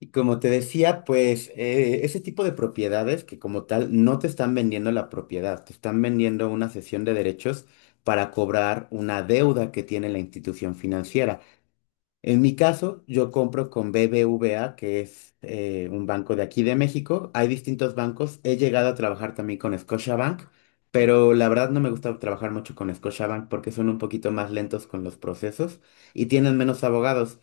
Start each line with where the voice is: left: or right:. left: Y como te decía, pues ese tipo de propiedades que como tal no te están vendiendo la propiedad, te están vendiendo una cesión de derechos para cobrar una deuda que tiene la institución financiera. En mi caso, yo compro con BBVA, que es un banco de aquí de México. Hay distintos bancos. He llegado a trabajar también con Scotiabank, pero la verdad no me gusta trabajar mucho con Scotiabank porque son un poquito más lentos con los procesos y tienen menos abogados.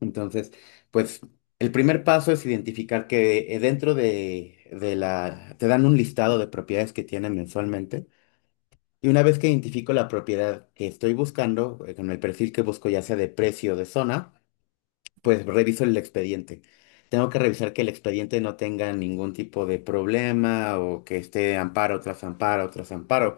left: Entonces, pues el primer paso es identificar que dentro de la, te dan un listado de propiedades que tienen mensualmente. Y una vez que identifico la propiedad que estoy buscando, con el perfil que busco, ya sea de precio o de zona, pues reviso el expediente. Tengo que revisar que el expediente no tenga ningún tipo de problema o que esté amparo tras amparo tras amparo,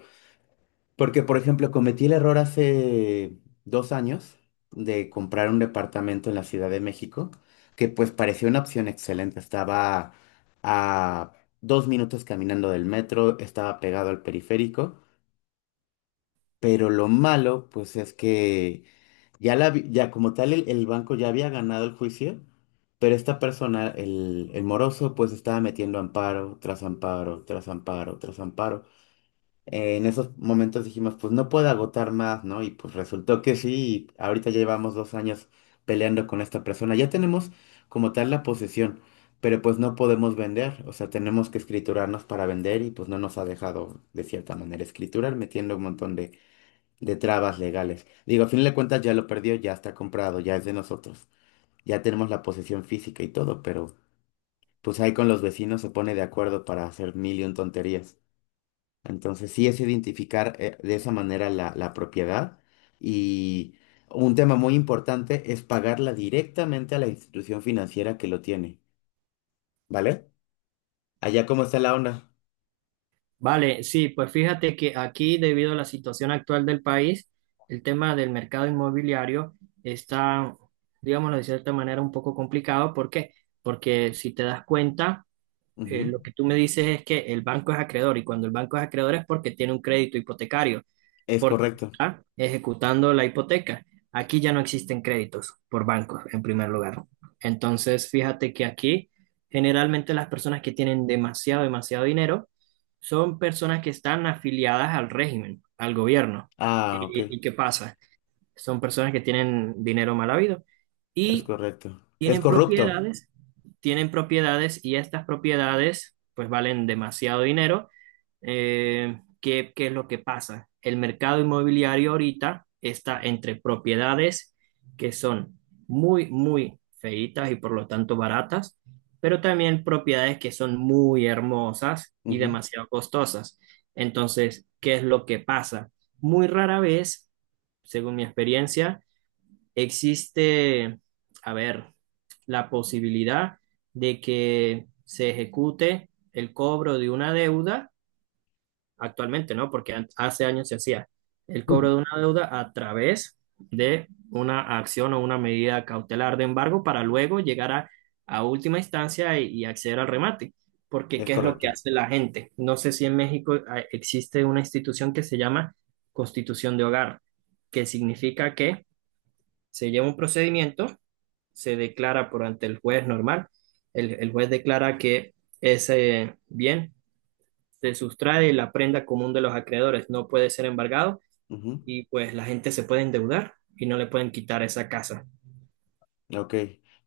left: porque, por ejemplo, cometí el error hace 2 años de comprar un departamento en la Ciudad de México, que pues parecía una opción excelente. Estaba a 2 minutos caminando del metro, estaba pegado al periférico, pero lo malo, pues es que ya como tal el banco ya había ganado el juicio, pero esta persona, el moroso, pues estaba metiendo amparo tras amparo, tras amparo, tras amparo en esos momentos dijimos, pues no puedo agotar más, ¿no? Y pues resultó que sí, y ahorita ya llevamos 2 años peleando con esta persona. Ya tenemos como tal la posesión, pero pues no podemos vender, o sea, tenemos que escriturarnos para vender y pues no nos ha dejado de cierta manera escriturar, metiendo un montón de, trabas legales. Digo, a fin de cuentas ya lo perdió, ya está comprado, ya es de nosotros, ya tenemos la posesión física y todo, pero pues ahí con los vecinos se pone de acuerdo para hacer mil y un tonterías. Entonces, sí es identificar de esa manera la propiedad y un tema muy importante es pagarla directamente a la institución financiera que lo tiene, ¿vale? ¿Allá cómo está la onda?
right: Vale, sí, pues fíjate que aquí, debido a la situación actual del país, el tema del mercado inmobiliario está, digámoslo de cierta manera, un poco complicado. ¿Por qué? Porque si te das cuenta,
left: Ujú.
right: lo que tú me dices es que el banco es acreedor y cuando el banco es acreedor es porque tiene un crédito hipotecario
left: Es
right: porque
left: correcto.
right: está ejecutando la hipoteca. Aquí ya no existen créditos por bancos, en primer lugar, ¿no? Entonces, fíjate que aquí generalmente las personas que tienen demasiado, demasiado dinero son personas que están afiliadas al régimen, al gobierno.
left: Ah, ok.
right: ¿Y qué pasa? Son personas que tienen dinero mal habido.
left: Es
right: Y
left: correcto. Es
right: tienen
left: corrupto.
right: propiedades, tienen propiedades y estas propiedades pues valen demasiado dinero. ¿Qué, qué es lo que pasa? El mercado inmobiliario ahorita está entre propiedades que son muy, muy feitas y por lo tanto baratas, pero también propiedades que son muy hermosas y
left: Ujú.
right: demasiado costosas. Entonces, ¿qué es lo que pasa? Muy rara vez, según mi experiencia, existe, a ver, la posibilidad de que se ejecute el cobro de una deuda, actualmente no, porque hace años se hacía el
left: Ujú.
right: cobro de una deuda a través de una acción o una medida cautelar de embargo para luego llegar a última instancia y acceder al remate. Porque,
left: Es
right: ¿qué es lo que
left: correcto.
right: hace la gente? No sé si en México existe una institución que se llama Constitución de Hogar, que significa que se lleva un procedimiento, se declara por ante el juez normal. El juez declara que ese bien se sustrae la prenda común de los acreedores, no puede ser embargado
left: Ujú.
right: y pues la gente se puede endeudar y no le pueden quitar esa casa.
left: Ok.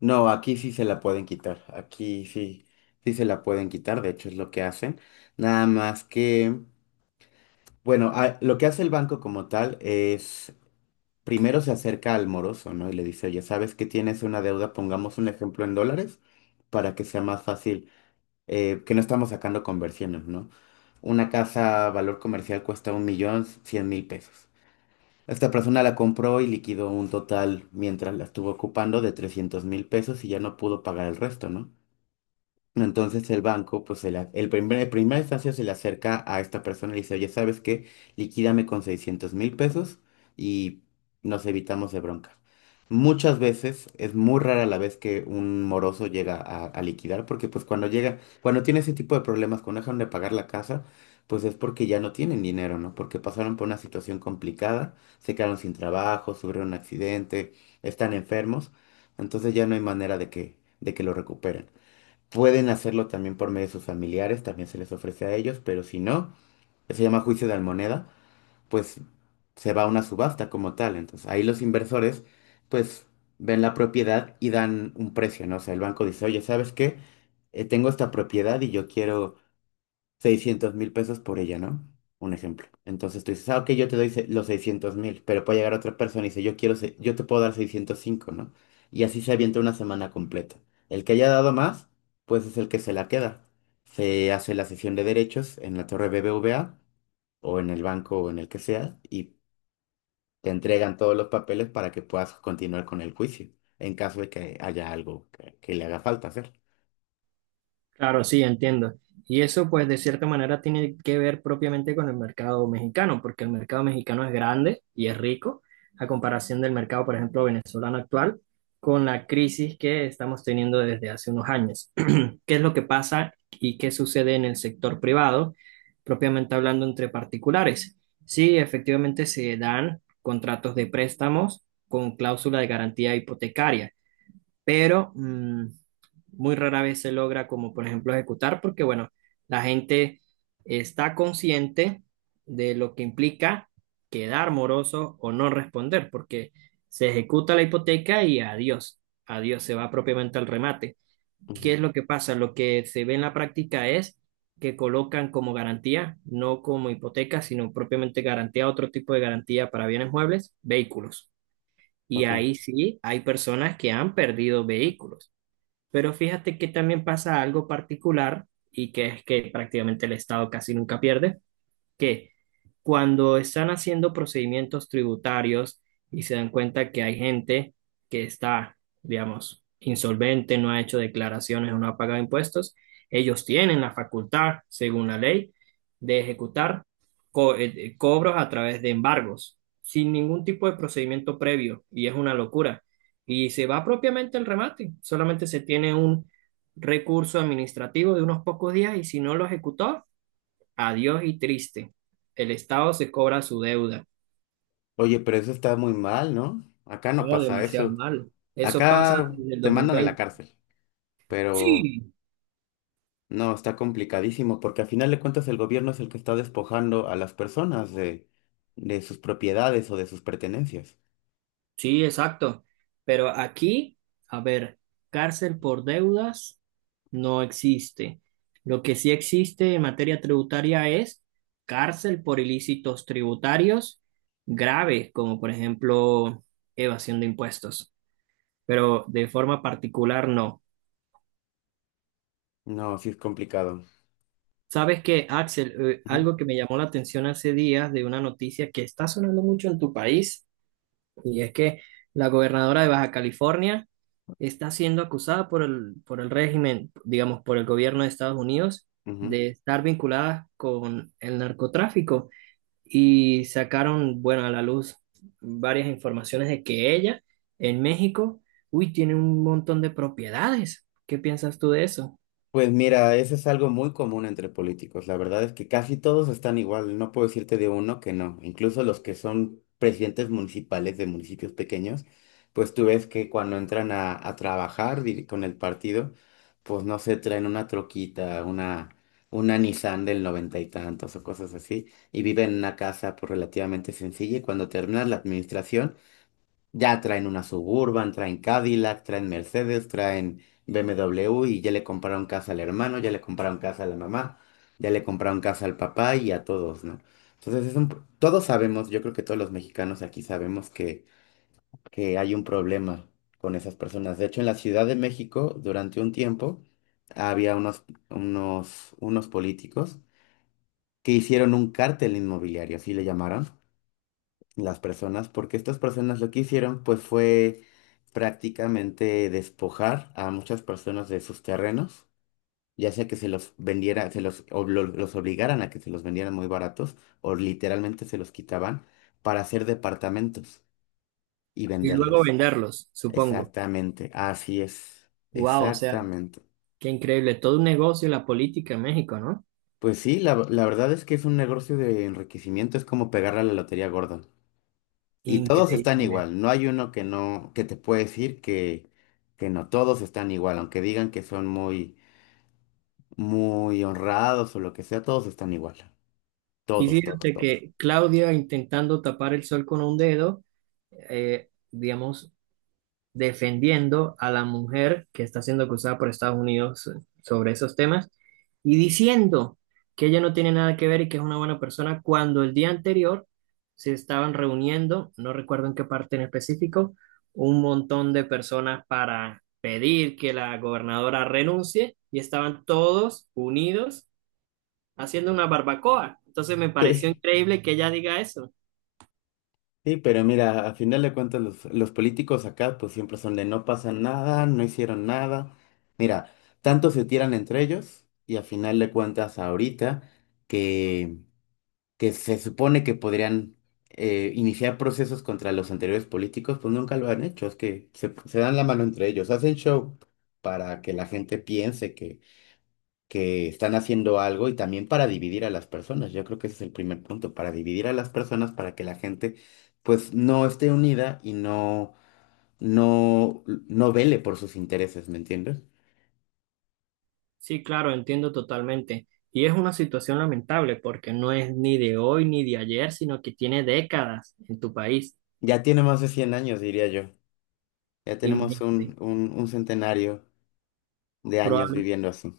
left: No, aquí sí se la pueden quitar. Aquí sí, sí se la pueden quitar. De hecho, es lo que hacen. Nada más que. Bueno, lo que hace el banco como tal es primero se acerca al moroso, ¿no? Y le dice, oye, ¿sabes que tienes una deuda? Pongamos un ejemplo en dólares para que sea más fácil, que no estamos sacando conversiones, ¿no? Una casa valor comercial cuesta 1,100,000 pesos. Esta persona la compró y liquidó un total mientras la estuvo ocupando de 300,000 pesos y ya no pudo pagar el resto, ¿no? Entonces el banco, pues el, a- el primer, en primera instancia se le acerca a esta persona y le dice, oye, ¿sabes qué? Liquídame con 600,000 pesos y nos evitamos de bronca. Muchas veces es muy rara la vez que un moroso llega a liquidar porque pues cuando llega, cuando tiene ese tipo de problemas, cuando dejan de pagar la casa, pues es porque ya no tienen dinero, ¿no? Porque pasaron por una situación complicada, se quedaron sin trabajo, sufrieron un accidente, están enfermos, entonces ya no hay manera de que, lo recuperen. Pueden hacerlo también por medio de sus familiares, también se les ofrece a ellos, pero si no, que se llama juicio de almoneda, pues se va a una subasta como tal. Entonces ahí los inversores pues ven la propiedad y dan un precio, ¿no? O sea, el banco dice, oye, ¿sabes qué? Tengo esta propiedad y yo quiero 600,000 pesos por ella, ¿no? Un ejemplo. Entonces tú dices, ah, ok, yo te doy los 600,000, pero puede llegar otra persona y dice, yo quiero, yo te puedo dar 605, ¿no? Y así se avienta una semana completa. El que haya dado más, pues es el que se la queda. Se hace la sesión de derechos en la torre BBVA o en el banco o en el que sea y te entregan todos los papeles para que puedas continuar con el juicio, en caso de que haya algo que, le haga falta hacer.
right: Claro, sí, entiendo. Y eso pues de cierta manera tiene que ver propiamente con el mercado mexicano, porque el mercado mexicano es grande y es rico a comparación del mercado, por ejemplo, venezolano actual, con la crisis que estamos teniendo desde hace unos años. ¿Qué es lo que pasa y qué sucede en el sector privado, propiamente hablando entre particulares? Sí, efectivamente se dan contratos de préstamos con cláusula de garantía hipotecaria, pero muy rara vez se logra, como por ejemplo, ejecutar, porque bueno, la gente está consciente de lo que implica quedar moroso o no responder, porque se ejecuta la hipoteca y adiós, adiós, se va propiamente al remate. ¿Qué es
left: Ujú.
right: lo que pasa? Lo que se ve en la práctica es que colocan como garantía, no como hipoteca, sino propiamente garantía, otro tipo de garantía para bienes muebles, vehículos. Y
left: Ok.
right: ahí sí hay personas que han perdido vehículos. Pero fíjate que también pasa algo particular, y que es que prácticamente el Estado casi nunca pierde, que cuando están haciendo procedimientos tributarios y se dan cuenta que hay gente que está, digamos, insolvente, no ha hecho declaraciones o no ha pagado impuestos, ellos tienen la facultad, según la ley, de ejecutar cobros a través de embargos, sin ningún tipo de procedimiento previo, y es una locura. Y se va propiamente el remate, solamente se tiene un recurso administrativo de unos pocos días y si no lo ejecutó, adiós y triste. El Estado se cobra su deuda.
left: Oye, pero eso está muy mal, ¿no? Acá no
right: No,
left: pasa
right: demasiado
left: eso.
right: malo. Eso pasa
left: Acá
right: desde el
left: te
right: dos mil
left: mandan a la
right: veinte.
left: cárcel, pero
right: Sí,
left: no, está complicadísimo porque al final de cuentas el gobierno es el que está despojando a las personas de, sus propiedades o de sus pertenencias.
right: sí, exacto. Pero aquí, a ver, cárcel por deudas no existe. Lo que sí existe en materia tributaria es cárcel por ilícitos tributarios graves, como por ejemplo evasión de impuestos. Pero de forma particular no.
left: No, sí es complicado.
right: Sabes que, Axel,
left: Ujú.
right: algo que me llamó la atención hace días de una noticia que está sonando mucho en tu país, y es que la gobernadora de Baja California está siendo acusada por el régimen, digamos, por el gobierno de Estados Unidos,
left: Ujú.
right: de estar vinculada con el narcotráfico. Y sacaron, bueno, a la luz varias informaciones de que ella, en México, uy, tiene un montón de propiedades. ¿Qué piensas tú de eso?
left: Pues mira, eso es algo muy común entre políticos. La verdad es que casi todos están igual. No puedo decirte de uno que no. Incluso los que son presidentes municipales de municipios pequeños, pues tú ves que cuando entran a trabajar con el partido, pues no se traen una troquita, una Nissan del noventa y tantos o cosas así, y viven en una casa pues relativamente sencilla y cuando terminas la administración, ya traen una Suburban, traen Cadillac, traen Mercedes, traen BMW y ya le compraron casa al hermano, ya le compraron casa a la mamá, ya le compraron casa al papá y a todos, ¿no? Entonces todos sabemos, yo creo que todos los mexicanos aquí sabemos que, hay un problema con esas personas. De hecho, en la Ciudad de México, durante un tiempo, había unos políticos que hicieron un cártel inmobiliario, así le llamaron las personas, porque estas personas lo que hicieron pues fue prácticamente despojar a muchas personas de sus terrenos, ya sea que se los vendiera, se los, ob- lo- los obligaran a que se los vendieran muy baratos o literalmente se los quitaban para hacer departamentos y
right: Y luego
left: venderlos.
right: venderlos, supongo.
left: Exactamente, así es,
right: Wow, o sea.
left: exactamente.
right: Qué increíble, todo un negocio la política en México, ¿no?
left: Pues sí, la verdad es que es un negocio de enriquecimiento, es como pegarle a la lotería gorda. Y todos están
right: Increíble.
left: igual, no hay uno que no, que te puede decir que, no, todos están igual, aunque digan que son muy, muy honrados o lo que sea, todos están igual,
right: Y
left: todos, todos,
right: fíjate
left: todos.
right: que Claudia intentando tapar el sol con un dedo, digamos, defendiendo a la mujer que está siendo acusada por Estados Unidos sobre esos temas y diciendo que ella no tiene nada que ver y que es una buena persona cuando el día anterior se estaban reuniendo, no recuerdo en qué parte en específico, un montón de personas para pedir que la gobernadora renuncie y estaban todos unidos haciendo una barbacoa. Entonces me pareció
left: Sí,
right: increíble que ella diga eso.
left: sí, pero mira, a final de cuentas los políticos acá pues siempre son de no pasa nada, no hicieron nada. Mira, tanto se tiran entre ellos y a final de cuentas ahorita que se supone que podrían iniciar procesos contra los anteriores políticos, pues nunca lo han hecho. Es que se dan la mano entre ellos, hacen show para que la gente piense que, están haciendo algo y también para dividir a las personas. Yo creo que ese es el primer punto, para dividir a las personas, para que la gente pues no esté unida y no, no, no vele por sus intereses, ¿me entiendes?
right: Sí, claro, entiendo totalmente. Y es una situación lamentable porque no es ni de hoy ni de ayer, sino que tiene décadas en tu país.
left: Ya tiene más de 100 años, diría yo. Ya tenemos
right: Imagínate,
left: un centenario de años
right: probable-
left: viviendo así.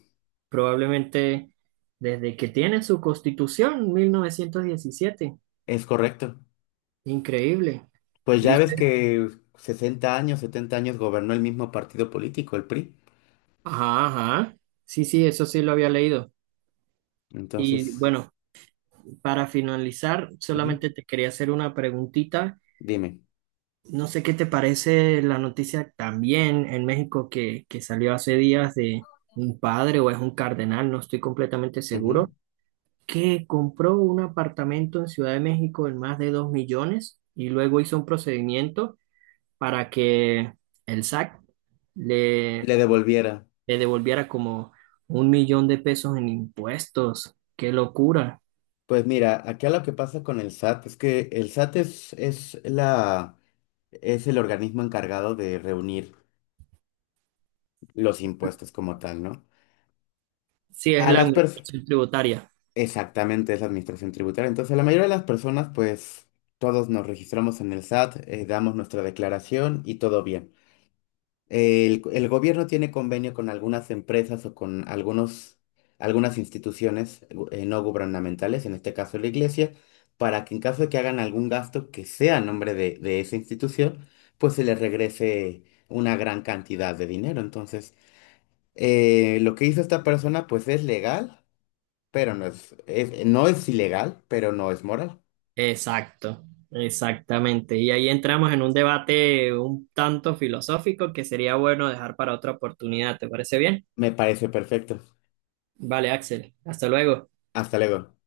right: probablemente desde que tiene su constitución, 1917.
left: Es correcto.
right: Increíble.
left: Pues
right: Y
left: ya ves
right: usted,
left: que 60 años, 70 años gobernó el mismo partido político, el PRI.
right: ajá, ajá. Sí, sí, eso sí lo había leído. Y
left: Entonces.
right: bueno, para finalizar,
left: Ujú.
right: solamente te quería hacer una preguntita.
left: Dime.
right: No sé qué te parece la noticia también en México, que salió hace días, de un padre o es un cardenal, no estoy completamente
left: Ujú.
right: seguro, que compró un apartamento en Ciudad de México en más de 2 millones y luego hizo un procedimiento para que el SAC le,
left: Le devolviera.
right: le devolviera como 1 millón de pesos en impuestos. ¡Qué locura!
left: Pues mira, acá lo que pasa con el SAT es que el SAT es, es el organismo encargado de reunir los impuestos como tal, ¿no?
right: Sí, es
left: A
right: la
left: las personas,
right: administración tributaria.
left: exactamente, es la administración tributaria. Entonces, la mayoría de las personas, pues, todos nos registramos en el SAT, damos nuestra declaración y todo bien. El gobierno tiene convenio con algunas empresas o con algunos, algunas instituciones no gubernamentales, en este caso la iglesia, para que en caso de que hagan algún gasto que sea a nombre de, esa institución, pues se les regrese una gran cantidad de dinero. Entonces, lo que hizo esta persona, pues es legal, pero no es, no es ilegal, pero no es moral.
right: Exacto, exactamente. Y ahí entramos en un debate un tanto filosófico que sería bueno dejar para otra oportunidad. ¿Te parece bien?
left: Me parece perfecto.
right: Vale, Axel. Hasta luego.
left: Hasta luego.